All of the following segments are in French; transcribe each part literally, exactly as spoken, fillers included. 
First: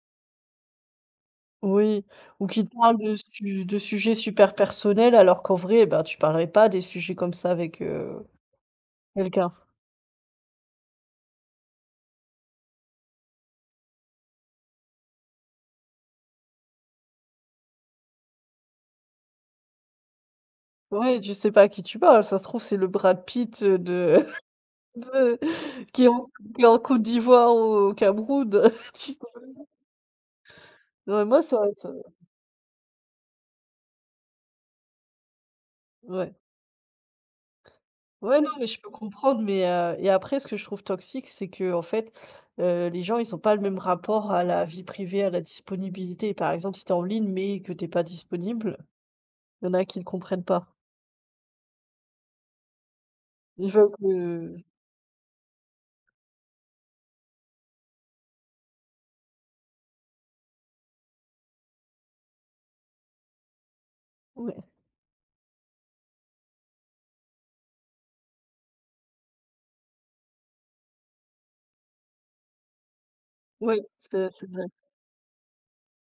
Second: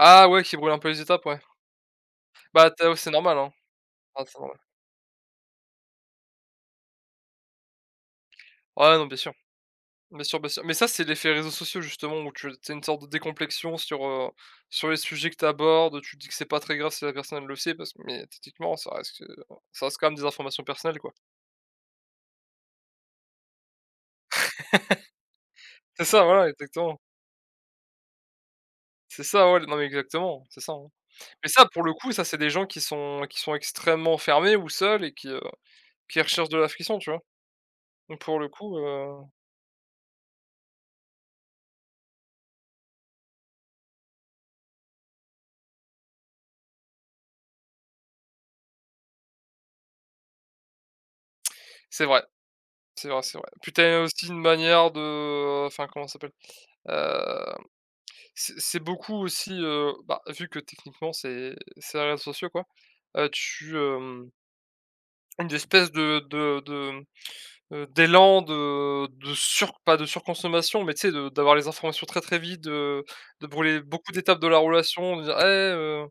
Ah ouais, qui brûle un peu les étapes, ouais. Oui, ou qui Bah tu as au parle c'est de normal, hein. su de sujets Ouais, c'est super normal. personnels alors qu'en vrai, bah, tu parlerais pas des sujets comme ça avec, heu, Ouais, non, bien sûr, quelqu'un. bien sûr, bien sûr. Mais ça c'est l'effet réseaux sociaux justement, ou tu c’est une sorte de décomplexion sur, heu, sur les sujets que tu abordes, heu, tu te dis que c'est pas très grave si la personne elle le sait parce que mais tetiquement ça reste, heu, ça reste quand même des informations personnelles quoi. Ouais, tu sais pas à qui tu parles, ça se trouve c'est le Brad Pitt, heu, de de C'est qui est ça, en q voilà, qui est en exactement. Côte d'Ivoire ou au Cameroun. C'est ça ouais, [unintelligible] l non, mais exactement, c'est ça, hein. Ouais, moi Mais ça ça pour ce le coup, ça c'est des gens qui sont qui sont extrêmement fermés ou seuls et qui, heu, qui Ouais. recherchent de l'affection, tu vois? Donc, pour Ouais, le non, mais coup, je peux heu comprendre, mais, heu et après ce que je trouve toxique c'est qu'en fait, heu, les gens, ils ont pas le même rapport à la vie privée, à la disponibilité. Par exemple, si tu es en ligne mais que tu es pas disponible, il y en a qui ne comprennent pas. C'est vrai, c'est vrai, c'est vrai. Ils Puis tu veulent as aussi une que manière de enfin, comment ça s'appelle? Hem, c c'est beaucoup aussi, heu, bah, vu que techniquement, c'est c'est les réseaux sociaux quoi, heu, tu, hem Ouais. une d'espèce de de de, mmh heu, d'élan de de sur pas de surconsommation, mais tu sais, de d'avoir les informations très, très vite, de de Oui, brûler beaucoup c'est d'étapes c'est de la vrai. relation, en disant: «Et heu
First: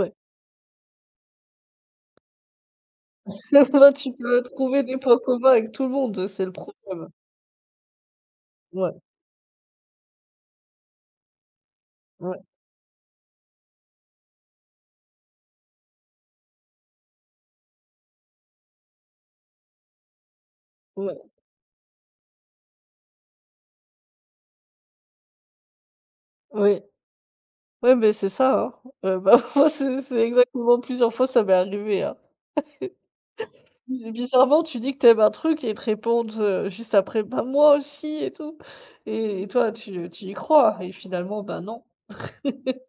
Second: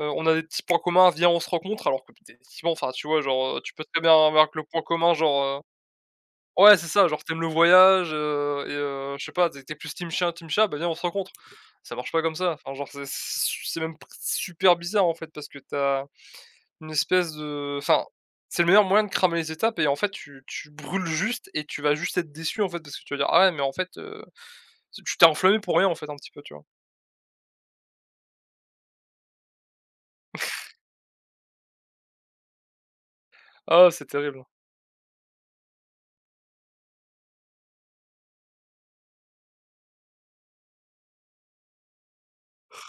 heu, on a des petits points communs, viens on se rencontre!» alors que put effectivement enfin tu vois, genre, heu, tu peux Là très bien tu peux avoir que le point trouver des commun, points genre, communs heu avec tout le monde, heu, c'est le ouais c'est ça problème. genre «Tu aimes le voyage, heu et Ouais. heu, je sais pas tu es plus team chien, team chat, bah viens on se rencontre». Ça marche pas comme Ouais. ça, enfin, genre, c'est c su c'est même p s super bizarre en fait parce que tu as une espèce de enfin, c'est le meilleur moyen de cramer les étapes et en fait tu tu brûles Ouais. juste et tu vas juste être déçu, en fait, parce que tu te vas dire: «Ah ouais, mais, en fait, heu», te tu t'es enflammé pour rien en fait un petit peu. Tu vois? Oui. Ouais, mais c'est ça hein, heu, bah, moi c'est c'est exactement plusieurs fois ça m'est arrivé hein. Ah, c'est Bi terrible, hein. bizarrement tu dis que, tu aimes un truc et ils te répondent, heu, juste après «Bah moi aussi» et tout et toi tu tu y crois et finalement, ben non.